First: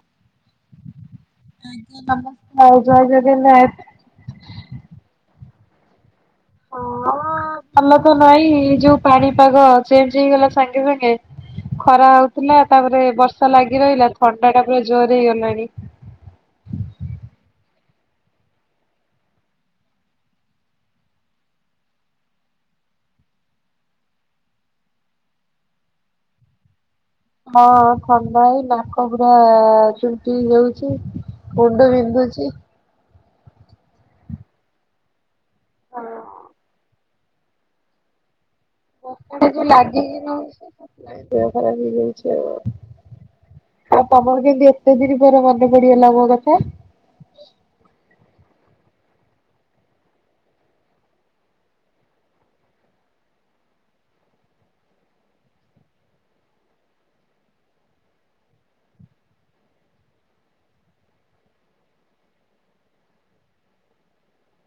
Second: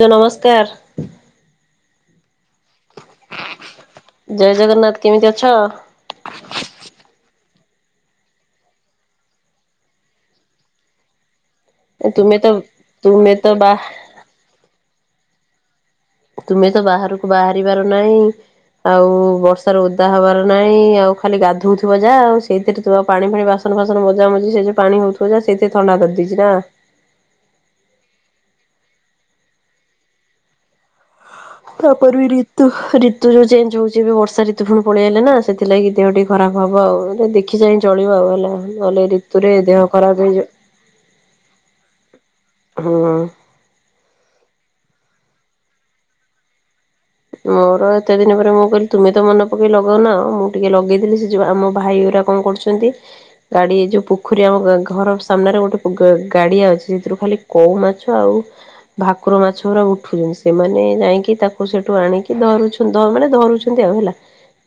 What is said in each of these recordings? ତ ନମସ୍କାର। ଆଜ୍ଞା ନମସ୍କାର ଜୟ ଜଗନ୍ନାଥ। ଜୟ ଜଗନ୍ନାଥ। କେମିତି ଅଛ? ଓ ତମର ତ ନଈ ଏଇ ଯୋଉ ପାଣିପାଗ ଚେଞ୍ଜ ହେଇଗଲା ସାଙ୍ଗେ ସାଙ୍ଗେ। ଖରା ତୁମେ ତ ହଉଥିଲା ତାପରେ ତୁମେ ବର୍ଷା ତ ବା ଲାଗି ରହିଲା ଥଣ୍ଡା ଟା ପୁରା ଜୋର ହେଇଗଲାଣି। ତୁମେ ତ ବାହାରକୁ ବାହାରିବାର ନାହିଁ। ଆଉ ବର୍ଷା ରେ ଓଦା ହବାର ନାହିଁ ଆଉ ଖାଲି ଗାଧଉଥିବ ଯାହା ଆଉ ସେଇଥିରେ ପାଣି ଫାଣି ବା ବାସନ ଫାସନ ମଜା ମଜି ସେ ଯଉ ପାଣି ହଉଥିବ ଯାହା ସେଥିରେ ଥଣ୍ଡା କରିଦେଇଛି ନା। ହଁ ଥଣ୍ଡା ହେଇ ନାକ ପୁରା ଚୁଣ୍ଟି ହେଇଯାଉଛି। ତାପର ବି ରିତୁ ରୀତ ରୁତୁ ଚେଞ୍ଜ ହଉଚି ଏବେ ବର୍ଷା ଋୁତୁ ପୁଣି ପଳେଇଆସିଲା ନା ସେଥିଲାଗି ଦେହ ଟିକେ ଖରାପ ହବ ଆଉ। ଟିକେ ଦେଖି ଯାହିଁ ଚଳିବା ଆଉ ହେଲା। ନହେଲେ ଦେହ ଋତୁରେ ଖରାପ ହେଇଯିବ। ହେଇଯାଉଛି ଆଉ ହୁଁ ଆଉ ତମର କେମିତି ଏତେ ଦିନ ପରେ ମନେ ପଡ଼ିଗଲା ମୋ କଥା? ମୋର ଏତେ ଦିନ ପରେ ମୁଁ କହିଲି ତୁମେ ତ ମନେ ପକେଇ ଲଗଉନା ଆଉ ମୁଁ ଟିକେ ଲଗେଇଦେଲି ସେ ଯଗୁ ଆମ ଭାଇଗୁରା କଣ କରୁଛନ୍ତି? ଅଛନ୍ତି। ଗାଡ଼ି ଏ ଯୋଉ ପୋଖରୀ ଆମ ଘର ସାମ୍ନାରେ ଗୋଟେ ଗାଡ଼ିଆ ଅଛି ସେଥିରୁ ଖାଲି କଉ ମାଛ ଆଉ ଭାକୁର ମାଛ ପୁରା ଉଠୁଛନ୍ତି ସେମାନେ ଯାଇକି ତାକୁ ସେଠୁ ଆଣିକି ଧରୁଛ ମାନେ ଧରୁଛନ୍ତି ଆଉ ହେଲା।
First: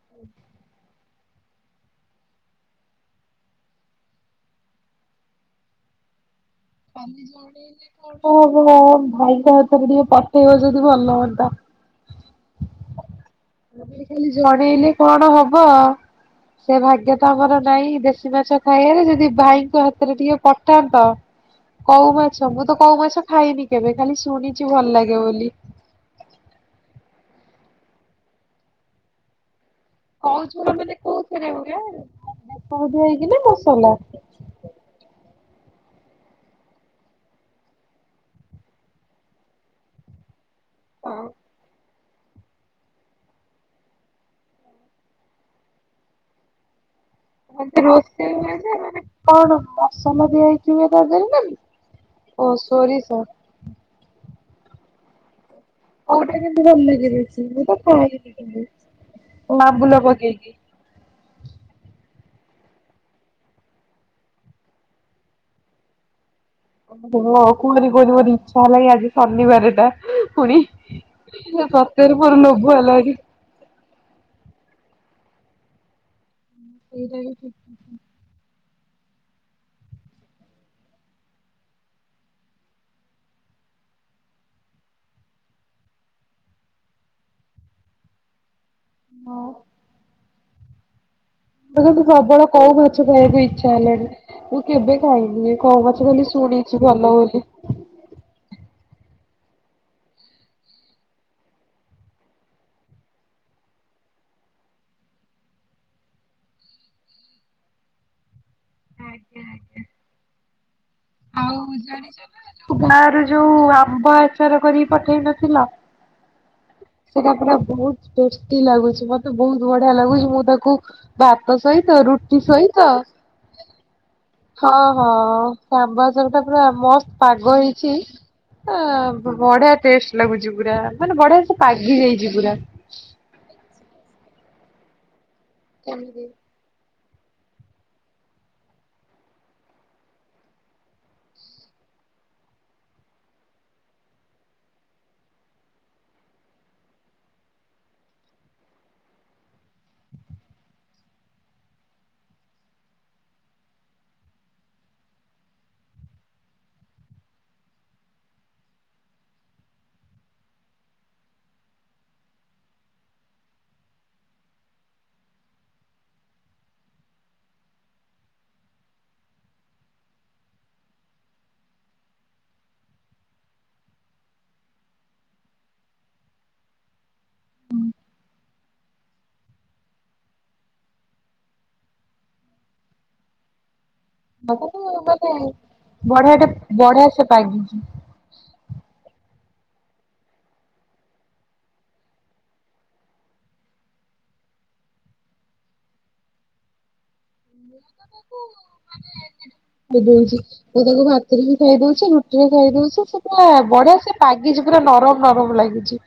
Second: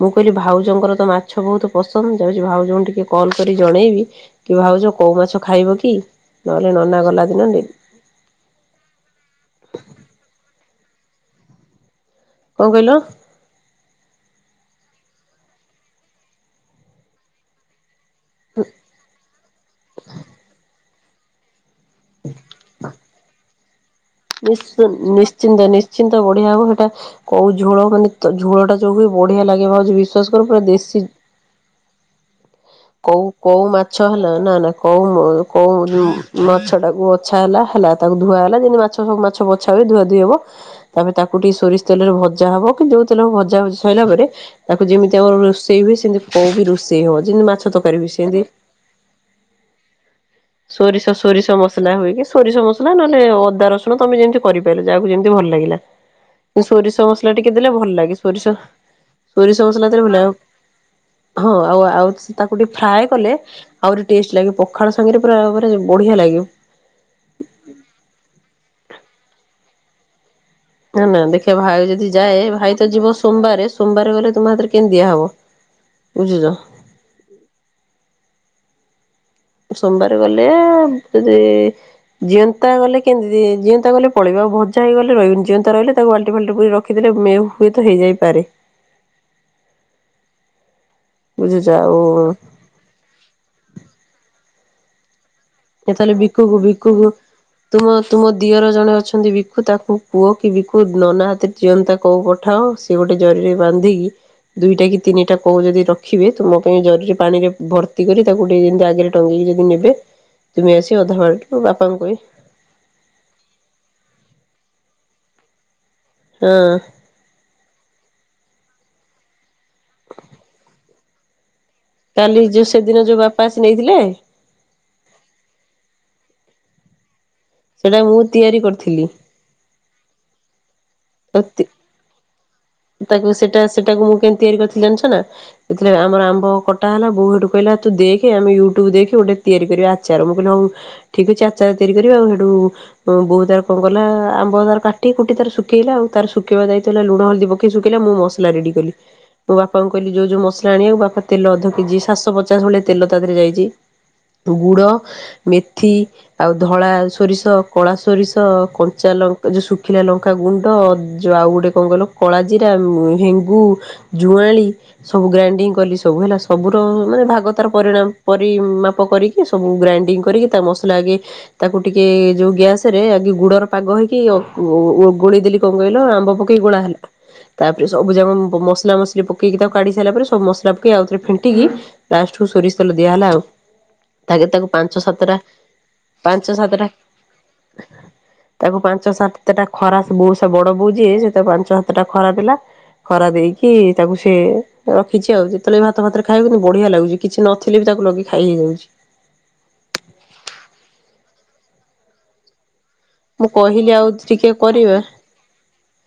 ମୁଁ କହିଲି ଭାଉଜଙ୍କର ତ ମାଛ ବହୁତ ପସନ୍ଦ ଯାଉଛି ଭାଉଜଙ୍କୁ ଟିକେ କଲ୍ କରି ଜଣେଇବି। କି ଭାବୁଛ କୋଉ ମାଛ ଖାଇବ କି? ନହେଲେ ନନା ଗଲା ଖାଲି ଦିନ କଣ ଜଣେଇଲେ କଣ ହବ ଭାଇଙ୍କ ହାତରେ ଟିକେ ପଠେଇବ ଯଦି ଭଲ ହୁଅନ୍ତା। କଣ କହିଲ? ଆଗରେ ଖାଲି ଜଣେଇଲେ କଣ ହବ? ସେ ଭାଗ୍ୟ ତ ଆମର ନାଇଁ ଦେଶୀ ମାଛ ଖାଇବାରେ ଯଦି ଭାଇଙ୍କ ହାତରେ ଟିକେ ପଠାନ୍ତ। କଉ ମାଛ ମୁଁ ତ କଉ ମାଛ ଖାଇନି କେବେ ଖାଲି ସ୍ ନି୍ଚ ନିଶ୍ଚିନ୍ତ ନି୍ଶ୍ ନିଶ୍ଚିନ୍ତ ବଢ଼ିଆ ହବ ସେଇଟା କୋଉ ଝୋଳ ମାନେ ଝୋଳ ଟା ଯୋଉ ଭଳି ବଢ଼ିଆ ଲାଗିବ ଭାଉଜ ବୀ ବିସ୍ୱାସ କର ପୁରା ଦେଶୀ ବେସର ଦିଆ କଉ ହେଇକି ନା କୋଉ ମସଲା ମାଛ ହେଲା ନା ନା କଉ କୋଉ ମାଛ ଟାକୁ ବଛା ହେଲା ହେଲା ତାକୁ ଧୁଆ ହେଲା ଯେମିତି ମାଛ ସବୁ ମାଛ ହୁଏ ଧୁଆ ଧୋଇ ହବ ତାପରେ ତାକୁ ଟିକେ ସରିଷ ତେଲରେ ଭଜା ହବ କିନ୍ତୁ ଯୋଉ ତେଲ ଭଜା ସରିଲା ପରେ ତାକୁ ଯେମିତି ଆମର ରୋଷେଇ ହୁଏ ସେମିତି କଉ ବି ରୁଷେଇ ହବ। ଯେମତି ମାଛ ତରକାରୀ ହୁଏ ସେମତି କଣ ମସଲା ଦିଆ ହେଇକି ହୁଏ ତା ସୋରିଷ ଦେହରେ ନା ସୋରିଷ ମସଲା ହୁଏକି। ସୋରିଷ ମସଲା ନହେଲେ ଅଦା ରସୁଣ ତମେ ଯେମିତି କରିପାରିଲ ଯାହାକୁ ଯେମିତି ଭଲ ଲାଗିଲା। କୋଉଟା କେମିତି ଭଲ ସୋରିଷ ଲାଗେ ମସଲା ବେସର ଟିକେ ଦେଲେ ଭଲ ଲାଗେ ହେଇକି ସୋରିଷ। ସୋରିଷ ମସଲା ଆମ୍ବୁଲ ଦେଲେ ଭଲ ପକେଇକି। ଲାଗିବ ହଁ ଆଉ ଆଉ ତାକୁ ଟିକେ ଫ୍ରାଏ କଲେ। ଆହୁରି ଟେଷ୍ଟ ଲାଗେ ପଖାଳ ସାଙ୍ଗରେ ପୁରା ବଢ଼ିଆ ଲାଗେ। ଓ ହୋ କୁହନି କୁହନି ମୋର ଇଚ୍ଛା ହେଲାଣି ଆଜି ଶନିବାର ଟା ପୁଣି। ନା ନା ଦେଖିବା ଭାଇ ଯଦି ସତରେ ମୋର ଯାଏ ଲୋଭ ଭାଇ ତ ହେଲାଣି। ଯିବ ସୋମବାରେ ସୋମବାର ଗଲେ ତୁମ ହାତରେ କେମିତି ଦିଆହବ ବୁଝୁଛ? [unintelligible] ସୋମବାର ଗଲେ ଯଦି ଜିଅନ୍ତା ଗଲେ କେମିତି ଜିଅନ୍ତା ଗଲେ ପଳେଇ ଆ ଭଜା ହେଇଗଲେ ରହିବନି ଜିଅନ୍ତା ରହିଲେ ତାକୁ ବାଲଟି ଫାଲଟି ପୁରେଇକି ରଖ ରଖିଥିଲେ ମେ ହୁଏତ ହେଇଯାଇପାରେ। ହଁ। ବୁଝୁଛ ମତେ କିନ୍ତୁ ଆଉ ପ୍ରବଳ କୋଉ ମାଛ ଖାଇବାକୁ ଇଚ୍ଛା ହେଲାଣି ମୁଁ କେବେ ଖାଇନି। କୋଉ ଏ ମାଛ ତାହେଲେ ବୋଲି ବିକୁକୁ ଶୁଣିଛି ଭଲ ବିକୁକୁ ବୋଲି ତୁମ ତୁମ ଦିଅର ଜଣେ ଅଛନ୍ତି ବିକୁୁ ତାକୁ କୁହ କି ବିକୁ ନନା ହାତରେ ଜିଅନ୍ତା କୋଉ ପଠାଅ। ସେ ଗୋଟେ ଜରିରେ ବାନ୍ଧିକି ଦୁଇଟା କି ତିନିଟା କୋଉ ଯଦି ରଖିବେ ତୁମ ପାଇଁ ଜରିରେ ପାଣିରେ ଭର୍ତ୍ତି କରି ତାକୁ ଗୋଟେ ଏମତି ଆଗରେ ଟଙ୍ଗେଇକି ଯଦି ନେବେ ତୁମେ ଆସି ଅଧା ବାଟରୁ ବାପାଙ୍କୁ କହି ଗାଁ ର ଯୋଉ ଆମ୍ବ ଆଚାର କରିକି ପଠେଇ ନଥିଲା। ହଁ। ସେଟା ପୁରା ବହୁତ ଟେଷ୍ଟିଲାଗୁଛି ମତେ ବହୁତ ବଢିଆ ଲାଗୁଛି ମୁଁ ତାକୁ ଭାତ ସହିତ ରୁଟି କାଲି ଯୋଉ ସହିତ ସେଦିନ ଯୋଉ ବାପା ଆସି ନେଇଥିଲେ ହଁ ହଁ ସେ ଆମ୍ୱ ଆଚାର ଟା ପୁରା ମସ୍ତ ପାଗ ହେଇଛି ସେଇଟା ମୁଁ ତିଆରି ଆ କରିଥିଲି ବଢିଆ ଟେଷ୍ଟ ଲାଗୁଛି ପୁରା ମାନେ ବଢିଆ ସେ ପାଗି ଯାଇଛି ପୁରା। ତାକୁ ସେଟା ସେଟାକୁ ମୁଁ କେମତି ତିଆରି କରିଥିଲି ଜାଣିଛ ନା ସେ ଆମର ଆମ୍ବ କଟ ଟା ହେଲା ବୋଉ ହେଠୁ କହିଲା ତୁ ଦେଖ୍ ଆମେ ୟୁଟୁବ ଦେଖି ତିଆରିି କରିବା ଗୋଟେ ଆଚାର ମୁ କହିଲି ହଉ ଠିକ୍ ଅଛି ଆଚାର ତିଆରି କରିବା ଆଉ ସେଠୁ ବହୁତ ତାର କଣ କଲା ଆମ୍ବ ତାର କାଟି କୁଟି ତାର ଶୁ ଶୁଖେଇଲା ଆଉ ତାର ସୁଖେଇବା ଦାୟିତ୍ୱ ହେଲା ଲୁଣ ହଳଦୀ ପକେଇ ଶୁଖେଇଲା ମୁଁ ମସଲା ରେଡି କଲି। ମୁ ବାପାଙ୍କୁ କହିଲି ଯୋଉ ଯୋଉ ମସଲା ଆଣିବାକୁ ବାପା ତେ ଅଧ କେଜି ସାତଶହପଚାଶ ଭଳିଆ ତେଲ ତାଦେହରେ ଯାଇଛି। ଗୁଡ ମେଥି। ଆଉ ଧଳା ସୋରିଷ କଳା ସୋରିଷ କଞ୍ଚା ଲଙ୍କ- ଏ ଯୋଉ ଶୁଖିଲା ଲଙ୍କା। ଙ୍କାଗୁଣ୍ଡ ଆଉ ଗୋଟେ କଣ କଇଲ କଳା ଜିରା ହେଙ୍ଗୁ ଜୁଆଁଲି। ସବୁ ଗ୍ରାଇଣ୍ଡିଙ୍ଗ କଲି ସବୁ ହେଲା ସବୁର ମାନେ ଭାଗ ତାର ପରିଣାମ ପରିମାପ କରିକି କି ସବୁ ଗ୍ରାଇଣ୍ଡିଙ୍ଗ କରିକି ତା ମସଲା ଆଗେ ତାକୁ ଟିକେ ଯୋଉ ଗ୍ୟାସ ରେ ଆଗ ଗୁଡର ପାଗ ହେଇକି ଓହୋ ଗୋଳଇ ଦେଲି କଣ କହିଲ ଆମ୍ବ ପକେଇକି ଗୋଳା ହେଲା। ତାପରେ ସବୁ ଯାକ ମସଲା ମସଲି ପକେଇକି ତାକୁ କାଢି ସାରିଲା ପରେ ସବୁ ମସଲା ପକେଇ ଆଉଥରେ ଫେଣ୍ଟିକି ଲାଷ୍ଟ କୁ ସୋରିଷ ତେଲ ଦିଆହେଲା ଆଉ। ତାଗେ ମତେ ତାକୁ ପାଞ୍ଚ ତ ସାତଟା ମାନେ ବଢିଆ ଟେ ପାଞ୍ଚ ସାତଟା ବଢିଆ ସେ ପାଗିଛି। ତାକୁ ପାଞ୍ଚ ସାତଟା ଖରା ବୋ ସେ ବଡ ବୋଉ ଯିଏସେ ତା ପାଞ୍ଚ ସାତଟା ଖରା ଦେଲା। ଖରା ଦେଇକି ତାକୁ ସେ ରଖିଛି ଆଉ ଯେତେବେଳେ ବି ଭାତ ଭାତରେ ଖାଇବ କିନ୍ତୁ ବଢିଆ ଲାଗୁଛି କିଛି ଥିଲେ ବି ତାକୁ ଲଗି ଖାଇ ହେଇଯାଉଛି। ହେଦଉଛି ମୁଁ ତାକୁ ଭାତରେ ବି ଖାଇ ଦଉଛି ରୁଟିରେ ଖାଇ ଦଉଛି ସେ ମୁଁ କହିଲି ବଢିଆ ଆଉ ସେ ଟିକେ ପାଗିଛି ପୁରା କରିବା ନରମ ନରମ ଲାଗିଛି।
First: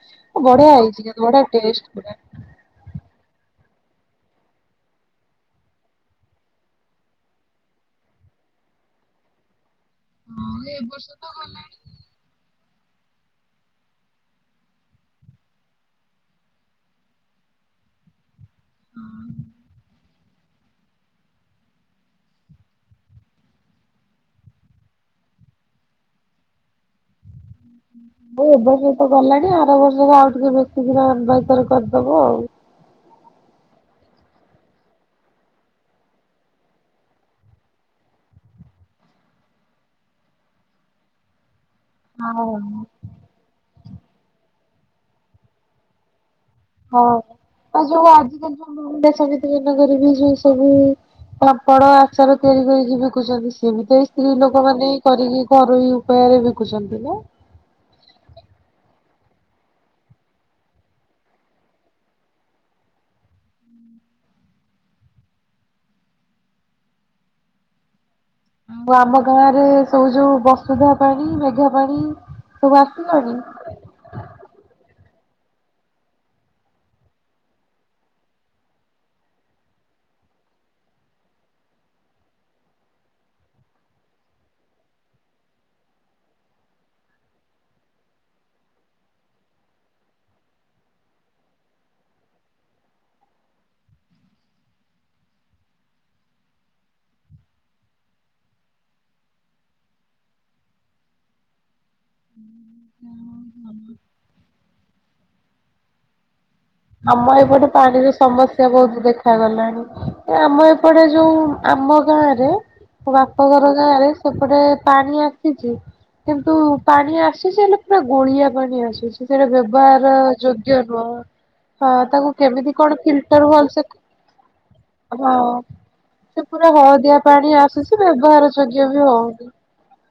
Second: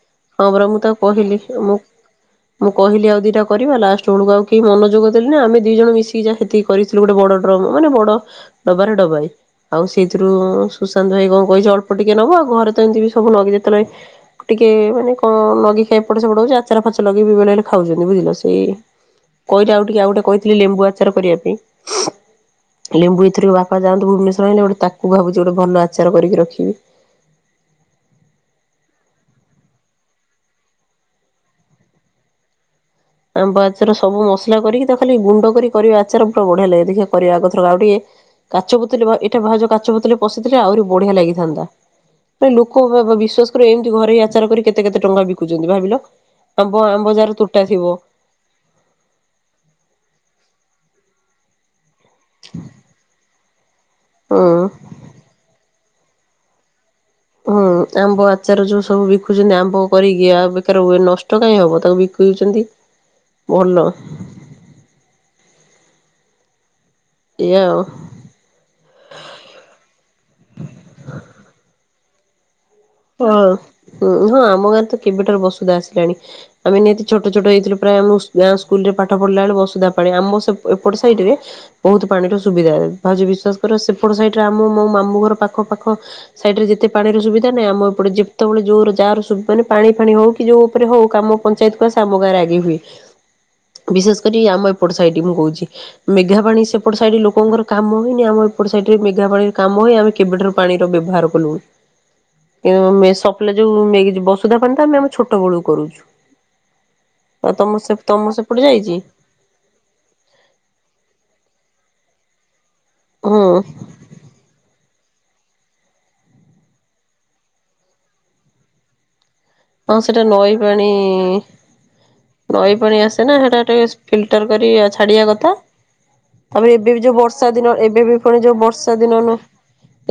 ହଁ ପରା ମୁଁ ତାକୁ ବଢିଆଇଛି କିନ୍ତୁ କହିଲି ବଢିଆ ମୁଁ ଟେଷ୍ଟ ପୁରା। ମୁଁ କହିଲି ଆଉ ଦିଟା କରିବା ଲାଷ୍ଟ ବେଳକୁ ଆଉ କେହି ମନୋଯୋଗ ଦେଲେ ନା ଆମେ ଦି ଜଣ ମିଶିକି ଯାହାତିକ କରିଥିଲୁ ଗୋଟେ ବଡ ଡ୍ରମ୍ ମାନେ ବଡ ଡବାରେ ଡବାଇ। ଆଉ ସେଇଥିରୁ ସୁଶାନ୍ତ ଭାଇ କଣ କହିଛି ଅଳ୍ପ ଟିକେ ନବ ଆଉ ଘରେ ତ ଏମତି ବି ସବୁ ଲଗି ଯେତେବେଳେ ଟିକେ ମ କଣ ଲଗି ଖାଇବା ପେ ସେ ପଟଉଛି ଆଚାର ଫାଚ ଲଗି ବେଳେ ଖାଉଛନ୍ତି ବୁଝିଲ ସେ ସେ କହିଲା ଆଉ ଟିକେ ଆଉ ଗୋଟେ କହିଥିଲି ଲେମ୍ବୁ ଆଚାର କରିବା ପାଇଁ। ଲେମ୍ବୁ ଏଇଥର ବାପା ଯାଆନ୍ତୁ ଭୁବନେଶ୍ୱର ହେଲେ ଗୋଟେ ତାକୁ ଭାବୁଛି ଗୋଟେ ଭଲ ଆଚ କରିକି ରଖିବି। ମୁଁ ଏବର୍ଷତ ଗଲାଣି ଆର ବର୍ଷରେ ଆଉ ଟିକେ ବେଶୀିକିନବା ଭିତରେ କରିଦବୁ ଆଉ। ଆମ୍ବ ଆଚାର ସବୁ ମସଲା କରିକି ତା ଖାଲି ଗୁଣ୍ଡ କରି କରିବା ଆଚାର ପୁରା ବଢିଆ ଲାଗେ ଦେଖିବା କରିବା ଆଗଥର ଆଉ ଟିକେ କାଚ ବୋତଲ ବା ଏଟା ଭାଉଜ ଯଉ କାଚ ବୋତଲ ପଶିଥିଲେ ଆହୁରି ବଢିଆ ଲାଗିଥାନ୍ତା। ହଁ ଲୋକ ବିଶ୍ଵାସ କର ଏମତି ଘରେ ଆଚାର କରି କେତେ କେତେ ଟଙ୍କା ବିକୁଛନ୍ତି ଭାବିଲ। ଆମ୍ବ ହଁ ଆମ୍ବଜାର ତୁଟା ଥିବ। [inaudible] ସମିତି ଦିନ କରିବି ସେ ସବୁ ପାମ୍ପଡ ହିସାବରେ ତିଆରି କରିକି ବିକୁଛନ୍ତି ସିଏ ବି ତ ଏଇ ସ୍ତ୍ରୀ ହୁଁ। ଲୋକମାନୋନେ କରିକି ଘରୋଇ ଉପାୟରେ ବିକୁଛନ୍ତି ନା। ହୁଁ ଆମ୍ବ ଆଚାର ଯୋଉ ସବୁ ବିକୁୁଛନ୍ତି ଆମ୍ବ କରିକି ଆଉ ବେକାର ହୁଏ ନଷ୍ଟ କାହିଁ ହବ ତାକୁ ପଉଛନ୍ତି ଭଲ। ଏଇୟା ଆଉ। ଆମ ଗାଁ ରେ ସବୁ ଯୋଉ ବସୁଧା ପାଣି ମେଘା ପାାଣି ସବୁ ଆ ହଁ ହଁ ଆମ ଗାଁରେ ତ କେବେଟାର ବସୁଧା ଆସିଲାଣି। ଆମେ ନିହାତି ଛୋଟ ଛୋଟ ହେଇଥିଲୁ ପ୍ରାୟ ଆମ ଗାଁ ସ୍କୁଲ ରେ ପାଠ ପଢିଲା ବେ ବସୁଧା ପାଣି ଆମ ସେ ଏଟ ସାଇଡ ରେ ବହୁତ ପାଣିର ସୁବିଧା ଭାଉଜ ବିଶ୍ଵାସ କର ସେପଟ ସହିରେ ଆମ ମୋ ମାମୁ ଘର ପାଖ ପାାଖ ସାଇଡରେ ଯେତେ ପାଣିର ସୁବିଧା ନାଇଁ ଆମ ଏପଟେ ଯେତେବେଳେ ଜୋର ଯାହାର ସୁବି ମାନେ ପାଣି ଫାଣି ହୋଉ କି ଯୋଉ ଉପରେ ହୋଉ କାମ ପଞ୍ଚାୟତକୁ ଆସେ ଆମ ଗାଁରେ ଆଗେ ହୁଏ। ବିଶେଷ କରି ଆମ ଏପଟ ସାଇଟ୍ ମୁଁ କୋହୁଚି। ମେଘା ପାଣି ସେପଟ ସାଇଡ ଲୋକଙ୍କ କାମ ହେନି ଆମ ଏପଟ ସାଇଡରେ ମେଘା ପାଣିରେ କାମ ହେଇ ଆମେ କେବେ ଠାରୁ ପାଣିର ବ୍ୟବହାର କଲୁଣି। ୟୋ ମେ ସପ୍ଲେ ଯୋଉ ମେ ବସୁଧା ପାଣି ତ ଆମେ ଆମ ଛୋଟ ବେଳୁକୁ କରୁଛୁ। ଆମ ଆଉ ଏପଟେ ତମ ସେ ପାଣିର ତମ ସେପଟେ ସମସ୍ୟା ଯାଇଛି ବୋହୁତ ବେ ଦେଖ ଗଲାଣି ଆମ ଏପଟେ ଯୋଉ ଆମ ଗାଁ ରେ ମୋ ହୁଁ ବାପ ଘର ଗାଁରେ ସେପଟେ ପାଣି ଆସିଚି। କିନ୍ତୁ ପାଣି ଆସୁଚି ହେଲେ ପୁରା ଗୋଳିଆ ପାଣି ଆସୁଚି ସେଟା ବ୍ୟବ ହଁ ସେଟା ନଈ ପାଣି ହଁ ତାକୁ କେମିତି ନଈ ପାଣି କଣ ଆସେ ନା ଫିଲ୍ଟର ହେଟା ଭଲସେ ଟିକେ ଫିଲ୍ଟର କରି ଛାଡିବା ହଁ କଥା। ସେ ପୁରା ତାପରେ ଏବେ ବି ଯୋଉ ହଳଦିଆ ବର୍ଷା ପାଣି ଦିନ ଆସୁଚି ଏବେ ବି ଫୁଣି ବ୍ୟବହାର ଯୋଉ ଯୋଗ୍ୟ ବର୍ଷା ବି ଦିନନୁ ହଉନି।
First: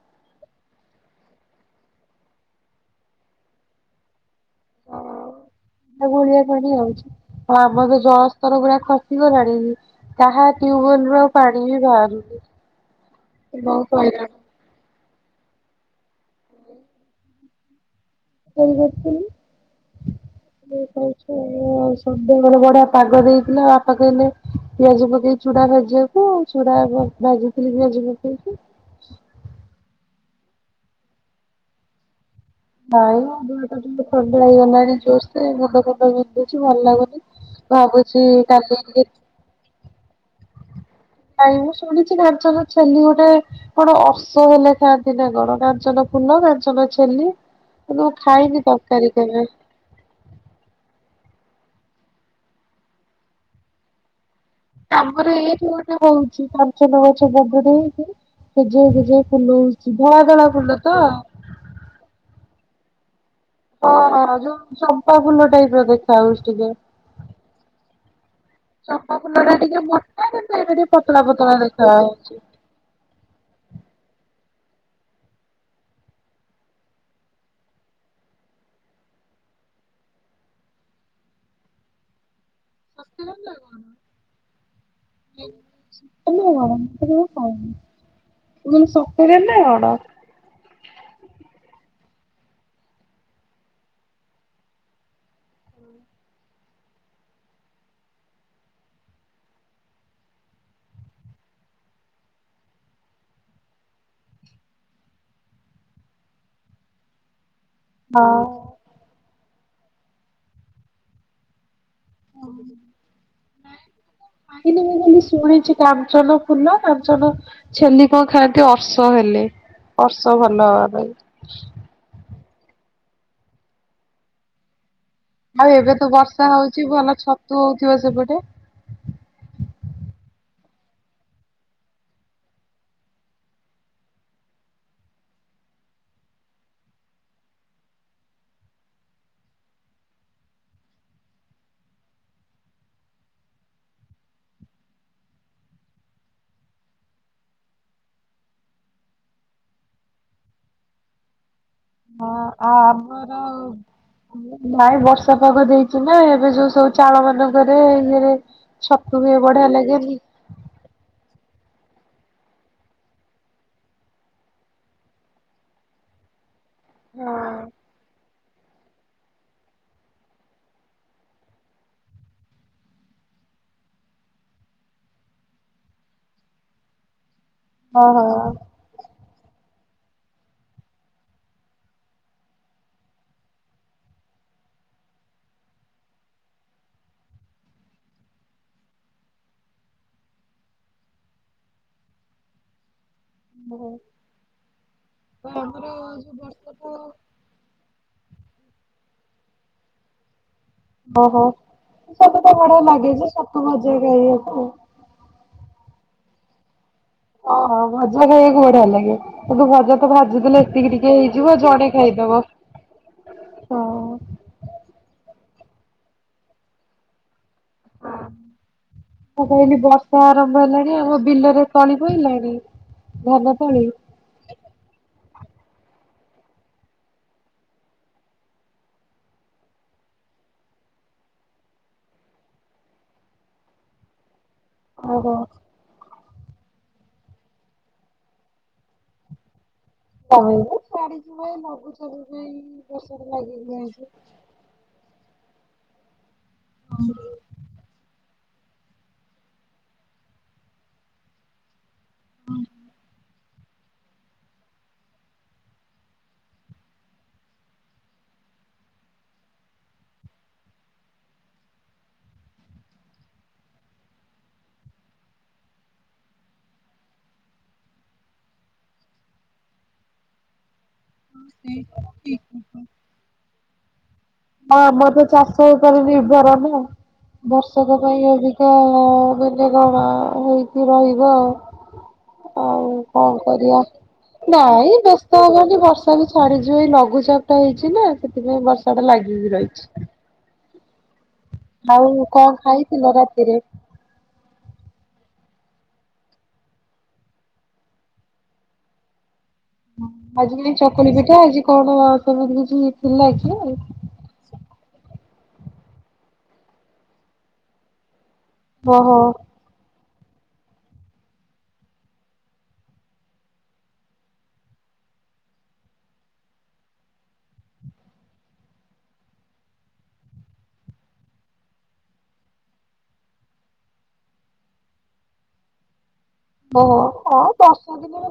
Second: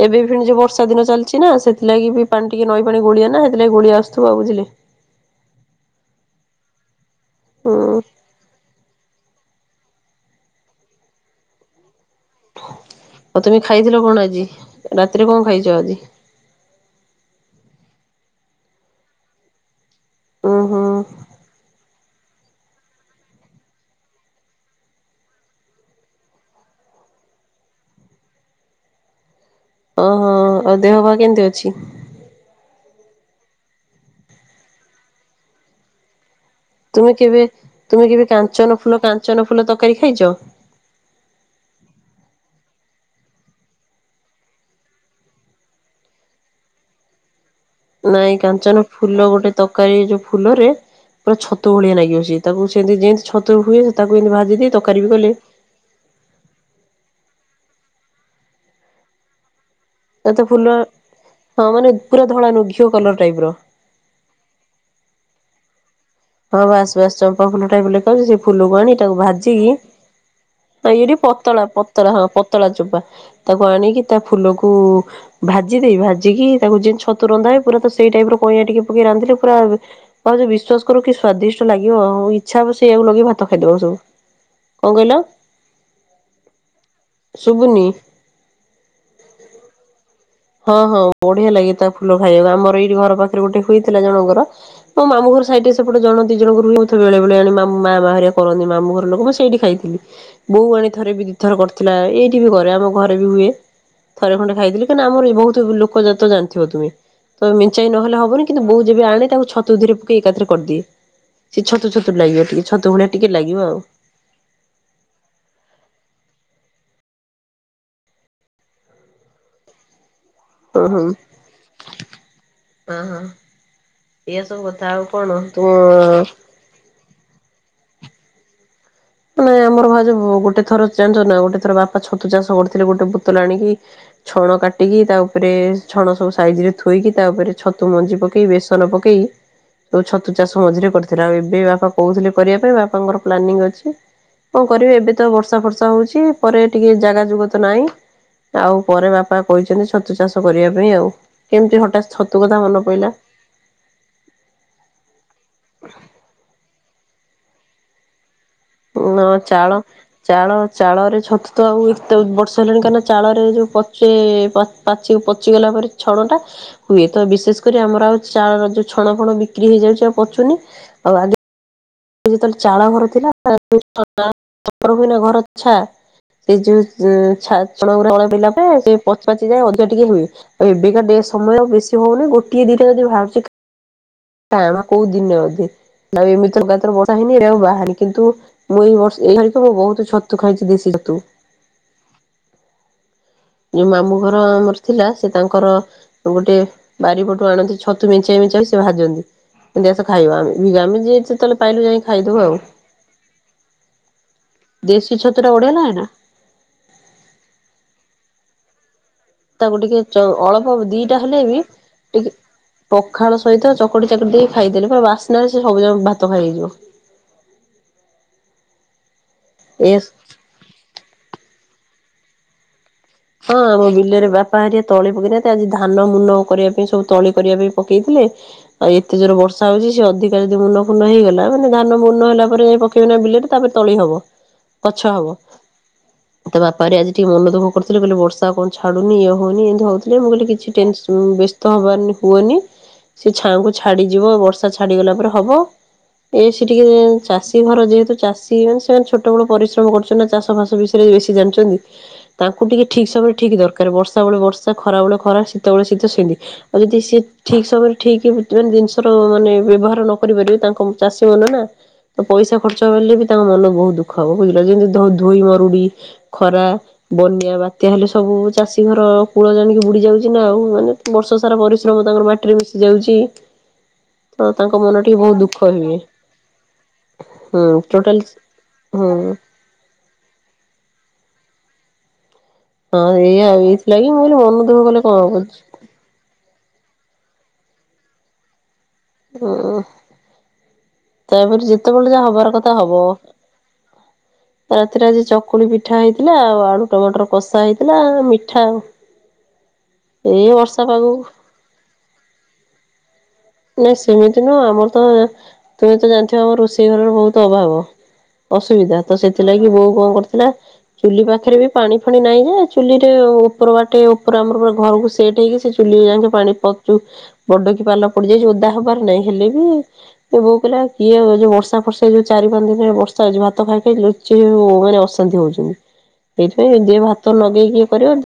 ଏବେ ବି ପୁଣି ଯୋଉ ବର୍ଷା ଦିନ ଚାଲଚି ନା ସେଥିଲାଗି ପାଣି ଟିକେ ନଈ ପାଣି ଗୋଳିଆ ନା ହେଥିଲାଗି ଗୋଳିଆସ ଥୁବ ବୁଝିଲେ? [inaudible] ଆଉ ଗୋଳିଆ ପାଣି ଆଉଚି। ହଁ ହୁଁ ଆମର ବି ଜଳସ୍ତର ଗୁଡା ଖସି ଗଲାଣି। ତାହା ଟିୟୁୱେଲ ରୁ ଆଉ ପାଣି ବି ବାହାରୁନି। ଆଉ ତମେ ବହୁତ ଖାଇଥିଲ କଣ ହଇରାଣ ଆଜି? ରାତିରେ କଣ ଖାଇଚ ଆଜି? [unintelligible] ଉୁଁ ହୁଁ ସନ୍ଧ୍ୟାବେଳେ ବଢିଆ ପାଗ ଦେଇଥିଲା। ବାପା କହିଲେ ପିଆଜି ପକେଇ ଚୁଡା ଭାଜି ଆକ କୁ ଆଉ ଚୁୁଡ଼ା ବ ଭଜିଥିଲି ପିଆଜ ପକେଇକି। ଓହୋ ଆଉ ଦେହ ପା କେମତି ଅଛି? ନାଇଁ ମୋ ଦେହଟା ଟିକେ ଥଣ୍ଡା ହେଇଗଲାଣି ଜୋରସେ ମୁଣ୍ଡ ଫୁଣ୍ଡ ବିନ୍ଧୁ ତୁମେ କେବେ ତୁମେ କେବେ କାଞ୍ଚନ କାଲି ଫୁଲ ଟିକେ କାଞ୍ଚନ ଫୁଲ ତରକାରୀ ଖାଇଚ? ନାଇଁ ମୁଁ ଶୁଣିଛି କାଞ୍ଚନ ଚ୍ଛେଲି ଗୋଟେ କଣ ଅର୍ସ ହେଲେ ଖାଆନ୍ତି ନା କଣ କାଞ୍ଚନ ଫୁଲ, କାଞ୍ଚନ ଛେଲି। କିନ୍ତୁ ମୁଁ ନାଇଁ ଖାଇନି କାଞ୍ଚନ ତରକାରୀ ଫୁଲ କେବେ ଗୋଟେ ତ ତରକାରୀ ଏଇ ଯୋଉ ଫୁଲରେ ପୁରା ଛତୁ ଭଳିଆ ନାଗିବ ସିଏ ତାକୁ ସେମିତି ଯେମିତି ଛତୁ ହୁଏ ତାକୁ ଏମିତି ଭାଜି ଦେଇ ତରକାରୀ ବି କଲେ ଆମର ଏଇଠୁ ହୋଉଚି କଞ୍ଚନ ଗଛ ବଡଟେ ହେଇକି [unintelligible] ଫୁଲ ହୋଉଚି। ତତେ ଫୁଲ ହଁ ମାନେ ପୁରା ଧଳା ନୁ ଘିଅ କଲର ଟାଇପର। ଓ ଯୋଉ ଚମ୍ପା ଫୁଲ ଟାଇପର ଦେଖ ହଁ ବାସ୍ ବାସ୍ ଚମ୍ପା ଫୁଲ ଟାଇପ ଲେଖାଉଚି ସେ ଫୁଲକୁ ଆଣିକି ତାକୁ ଚମ୍ପା ଫୁଲ ଟା ଭାଜିକି ଟିକେ ମୋଟା କିନ୍ତୁ ଏଇଟା ହଁ ଇଏ ଟିକେ ପତଳା ଦେଖା ପତଳା ହଁ ହଉଛି। ପତଳା ଚୋପା। ତାକୁ ଆଣିକି ତା ଫୁଲକୁ ଭାଜି ଦେଇ ଭାଜିକି ତାକୁ ଯେ ଛତୁ ରନ୍ଧା ହଏ ପୁରା ସେଇ ଟାଇପ ର କଇଁ ଟିକେ ପକେଇି ରାନ୍ଧିଲେ ପୁରା ଆଉ ଯୋଉ ବିଶ୍ଵାସ କରୁ କି ସ୍ଵାଦିଷ୍ଟ ଲାଗିବ ଆଉ ଇଚ୍ଛା ହବ ସେଇଆକୁ ଲଗେଇ ଭାତ ଖାଇଦବ ସବୁ। କଣ କହିଲ? [unintelligible] କଣ ମୁଁ ତ କେବେ ଖାଇନି। ଶୁବୁନି? ମୁଁ କହିନି ଶତରେ ନା କଣ? ହଁ ହଁ ବଢିଆ ଲାଗେ ତା ଫୁଲ ଖାଇବାକୁ ଆମର ଏଇଠି ଘର ପାଖରେ ଗୋଟେ ହୋଇଥିଲା ଜଣଙ୍କର। ତମ ମାମୁଁ ଘର ସାଇଟରେ ସେପଟେ ଜଣ ଦିଇ ଜଣଙ୍କର ହୋଉଥିବ ବେଳେ ଆଣି ମାମ୍ ମାମା ହେରିକା କରନ୍ତି ମାମୁ ଘର ଲୋକ ପା ସେଇଠି ଖାଇଥିଲି। ବୋଉ ଆଣୀ ଥରେ ବି ଦିଇଥର କରିଥିଲା ଏଇଠି ବି କରେ ଆମ ଘରେ ବି ହୁଏ। ଥରେ ଖଣ୍ଡେ ଖାଇଥିଲୁ କାଇଁ ନା ଆମର ଇ ବୋହୁତୁ ଲୋକ ଜାତ ଜାଣିଥିବ ତୁମେ ତ ମେଞ୍ଚାଇ ନହେଲେ ହବନି କିନ୍ତୁ ବୋଉ ଯେବେ ଆଣେ ତାକୁ ଛ ଛତୁ ଧୀରେ ପକେଇ ଏକାଥ୍ରେ କରଦିଏ ସେ ଛତୁ ଛତୁ ଲାଗିବ ଟିକେ ଛତୁ ଭଳିଆ ଟିକେ ଲାଗିବ ଆଉ। ନାଗିନି ମୁଁ ବୋଲି ଶୁଣିଚି କାଞ୍ଚନ ଫୁଲ କାଞ୍ଚନ ଛେଲିକ ଖାଦ୍ୟ ଅର୍ଷ ହେଲେ ଅର୍ଷ ଭଲ ହବା ପାଇଁ ଅହ ଏଆ ସବୁ କଥା ଆଉ କଣ ଆଉ ଏବେ ତ ତୁ ବର୍ଷା ହଉଛି ଭଲ ଛତୁ ହଉଥିବ ସେପଟେ? ନାଇଁ ଆମର ଭାଉ ବ ଗୋଟେ ଥର ଜାଣିଛ ନା ଗୋଟେ ଥର ବାପା ଛତୁ ଚାଷ କରିଥିଲେ ଗୋଟେ ବୋତଲ ଆଣିକି ଛଣ କାଟିକି ତା ଉପରେ ଛଣ ସବୁ ସାଇଜିରେ ଥୋଇକି ତା ଉପରେ ଛତୁ ମଞ୍ଜି ପକେଇି ବେଶ ଚଣପକେଇ ଯୋଉ ଛତୁ ଚାଷ ମଝିରେ କରିଥିଲା ଆଉ ଏବେ ବାପା କହୁଥିଲେ କରିବା ପାଇଁ ବାପାଙ୍କର ପ୍ଲାନିଂ ଅଛି କଣ କରିବି ଏବେ ତ ବର୍ଷା ଫର୍ଷା ହଉଛି ପରେ ଟିକେ ଜାଗା ଯୁଗ ତ ନାହିଁ। ଆଉ ପରେ ବାପା କହିଛନ୍ତି ଛତୁ ଚାଷ କରିବା ପାଇଁ ଆଉ କେମିତି ହଠାତ୍ ଛତୁ କଥା ଆଉ ମନେ ପଡିଲା। ଆମର ହଁ। ନାଇଁ ବର୍ଷା ପାଗ ଦେଇଛି ନା ଏବେ ଯୋଉ ସବୁ ଚାଳ ମାନଙ୍କରେ ଇଏରେ ଛତୁ ନାଁ ହୁଏ ବଢିଆ ଚାଳ ଲାଗେନି ଚାଳ ଚାଳରେ ଛତୁ ତ ଆଉ ଏତେ ବର୍ଷା ହେଲାଣି କାହିଁକି ନା ଚାଳରେ ଯୋଉ ପଚେ ପାଚ ପଚିଗଲା ପରେ ଛଣ ଟା। ହୁଏ ତ ବିଶେଷ କରି ଆମର ଆଉ ଚାଳର ଯୋଉ ଛଣ ଫଣ ବିକ୍ରି ହେଇଯାଉଛି ଆଉ ପଚୁନି ଆଉ ଆ ଯେତେବେଳେ ଚାଳ ଘର ଥିଲା ଓପରେ ହୁନା ଘର ଛା ସେ ଯୋଉ ଚ୍ଛା ହଁ ଚଣଗୁରା ହଁ କଳାବି ଲଗେ ସେ ପଛପଚି ଯାଏ ଅଧିକ ଟିକେ ହୁଏ ଆଉ ଏବେକା ସମୟ ବେଶୀ ହଉନି ଗୋଟିଏ ଦିଟା ଯଦି ବାହାରୁଛି। ଟାଣ କୋଉ ଦିନ ଅଧେ ଆଉ ଏମିତିର ବର୍ଷା ହେନି ବାହାରେ କିନ୍ତୁ ମୁଁ ଏହି ବର୍ଷ ମୁଁ ବହୁତ ଛତୁ ଖାଇଛି ଦେଶୀ ଛତୁ। ଯୋଉ ମାମୁଁ ଘର ଆମର ଥିଲା ସେ ତାଙ୍କର ଆମର ଗୋଟେ ବାରିପଟେ ସବୁ ଆଣନ୍ତି ଛତୁ ମେଞ୍ଚେ ମେଞ୍ଚେ ଆଣିକି ସେ ଭାଜନ୍ତି ଆସ ଖାଇବା ଓ ଯେତେବେଳେ ପାଇଲୁ ଯାଇ ଖାଇଦବୁ ସବୁ ତ ଆଉ। ବଢିଆ ଲାଗେ ଯେ ଛତୁ ଭାଜିକି ଖାଇବାକୁ। ଦେଶୀ ଛତୁ ତା ବଢିଆ ନା ନା ଓହୋ ଭଜା ଖାଇବାକୁ ବଢିଆ ଲାଗେ। କିନ୍ତୁ ତାକୁ ଟିକେ ଭଜା ତ ଚ ଭାଜୁଥିଲେ ଅଳପ ଏତିକି ଦିଟା ଟିକେ ହେଲେ ହେଇଯିବ ବି ଆଉ ଜଣେ ଟିକେ ଖାଇଦବ। ପଖାଳ ସହିତ ହଁ ଚକଟି ଚାକାଟି ଦେଇକି ଖାଇଦେଲି ପୁରା ବାସ୍ନାରେ ସେ ସବୁ ଯାକ ଭାତ ଖାଇ ହେଇଯିବ। ମୁଁ କହିଲି ଏସ୍ ବର୍ଷା ଆରମ୍ଭ ହେଲାଣି ଆମ ବିଲରେ ତଳି ପଇିଲଣି? ହଁ ଆମ ବିଲରେ ବା ବାପା ହାରିଆ ତଳି ପକେଇ ନାହାନ୍ତି ଆଜି ଧାନ ମୁନ କରିବା ପାଇଁ ସବୁ ତଳି କରିବା ପାଇଁ ପକେଇଥିଲେ। ଆଉ ଏତେ ଜୋର ବର୍ଷା ହଉଛି ସେ ଅଧିକା ଯଦି ମୁନ ଫୁନ ହେଇଗଲା ମାନ ଧାନ ମୁନ ହେଲା ପରେ ପକେଇବେ ନା ବିଲରେ ତାପରେ ତଳି ହବ ପଛୁଆ ହବ ତା ବାପା ହେରିକା ଆଜି ଟିକେ ମନ ଦୁଖଃ କରୁ କାଉଥିଲେ କହଲେ ବର୍ଷ କଣ ଛାଡୁନି ଇଏ ହଉନି ଏମତି ହଉ ମୁଁ କହିଲ କିଛି ଓହୋ ଟେନସ୍ ବ୍ୟସ୍ତ ହବ ହୁଏନି ସେ ଛାଙ୍କୁ ଛାଡିଯିବ ବର୍ଷା ଛାଡିଗଲା ପରେ ହବ ଏ ସେ ଟିକେ ଚାଷ ଘର ଯେହେତୁ ଚାଷୀ ମାନେ ସେମାନେ ଛୋଟ ବେଳୁ ପରିଶ୍ରମ କରୁଛନ୍ତି ନା ଚାଷ ଫାଷ ବିଷୟରେ ବେଶୀ ଜାଣିଛନ୍ତି। ତାଙ୍କୁ ଟିକେ ଠିକ୍ ସମୟରେ ଠିକ୍ ଦରକାର ବର୍ଷା ବେଳେ ବର୍ଷା ଖରାବେଳେ ଖରା ଶୀତବେଳେ ଶୀତ ସେମିତି ଆଉ ଯଦି ସିଏ ଠିକ ସମୟରେ ଠିକ ମାନେ ଜିନିଷର ମାନେ ବ୍ୟବହାର ନ କରି ପାରିବେ ତାଙ୍କ ଚାଷୀମାନେ ନା ତ ପଇସା ଖର୍ଚ୍ଚ ହେଲେ ବି ତାଙ୍କ ମନ ବହୁତ ଦୁଖ ହବ ବୁଝିଲା ଯେମିତି ଧୋଇ ମରୁଡି ଖରା, ବନ୍ୟା, ବାତ୍ୟା ହେଲେ ସବୁ ଚାଷୀ ଘର କୂଳ ଜାଣିକି ବୁଡି ଯାଉଛି ନା ଆଉ ମାନେ ବର୍ଷ ସାରା ପରିଶ୍ରମ ତାଙ୍କର ମାଟିରେ ମିଶି ଯାଉଛି। ତ ହଁ ତାଙ୍କ ମନ ଆମର ଟିକେ ତ ବହୁତ ଚାଷ ଦୁଃଖ ହୁଏ ଉପରେ ନିର୍ଭର ନା। ହୁଁ ବର୍ଷକ ଟୋଟାଲ ପାଇଁ ଅଧିକା ହୁଁ ବେଲେଗଣା ହେଇକି ରହିବ ଆଉ। ଆଉ ହଁ କଣ ଏଇଆ ଆଉ କରିବା ଏଇଥିଲାଗି ମୁଁ କହିଲି ମନ ଦୁଃଖ ନାଇଁ କଲେ କଣ ବ୍ୟସ୍ତ ହବ ହେବାନି ବର୍ଷା ବର୍ଷା ବି ଛାଡିଯିବ ଏଇ ଲଘୁଚାପ ଟା ହେଇଛି ନା ସେଥିପାଇଁ ବର୍ଷା ଟା ଲାଗିିକି ହୁଁ ରହିଛି। ତାପରେ ଯେତେବେଳେ ଆଉ ଯାହା କଣ ହବାର କଥା ହବ। ଖାଇଥିଲ ରାତିରେ? ରାତିରେ ଆଜି ଚକୁଳି ପିଠା ହେଇଥିଲା ଆଉ ଆଳୁ ଟମାଟର କଷା ହେଇଥିଲା ମିଠା ଆଉ ହ [unintelligible] ଆଜିି କଇଁ ଚକୁଳି ପିଠା ଆଜି କଣ ସେମିତି କିଛି ଥିଲା କି ଆଉ। ନାଇଁ ସେମିତି ନୁହଁ ଆମର ତ ତୁମେ ତ ଜାଣିଥିବ ଆମ ରୋଷେଇ ଘରର ବହୁତ ଅଭାବ। ଅସୁବିଧା ଓହୋ ତ ସେଥିଲାଗି ବୋଉ କଣ କରିୁଥିଲା ଚୁଲି ପାଖରେ ବି ପାଣି ଫାଣି ନାହିଁ ଯେ ଚୁଲିରେ ଉପର ବାଟେ ଉପର ଆମରୁ ଘରକୁ ସେଟ ହେଇକି ସେ ଚୁଲି ଯାଇକି ପାଣି ପଚୁ ବଡ କିି ପାଲ ପଡିଯାଇଛି ଓଦା ହବାର ନାହିଁ ହେଲେ ବି ଏ ବୋଉ କିହିଲା କିଏ ଯୋଉ ବର୍ଷା ବର୍ଷ ଯୋଉ ଚାରି ପାଞ୍ଚ ଦିନରେ ବର୍ଷା ହଉଛି ଭାତ ଖାଇକି ଜୋଉ ମାନେ ଅଶାନ୍ତି ହଉଛନ୍ତି ସେଇଥିପାଇଁ ଦେ ଓହୋ ଭାତ ହଁ ଲଗେଇକି ବର୍ଷା କରିବ। ଦିନରେ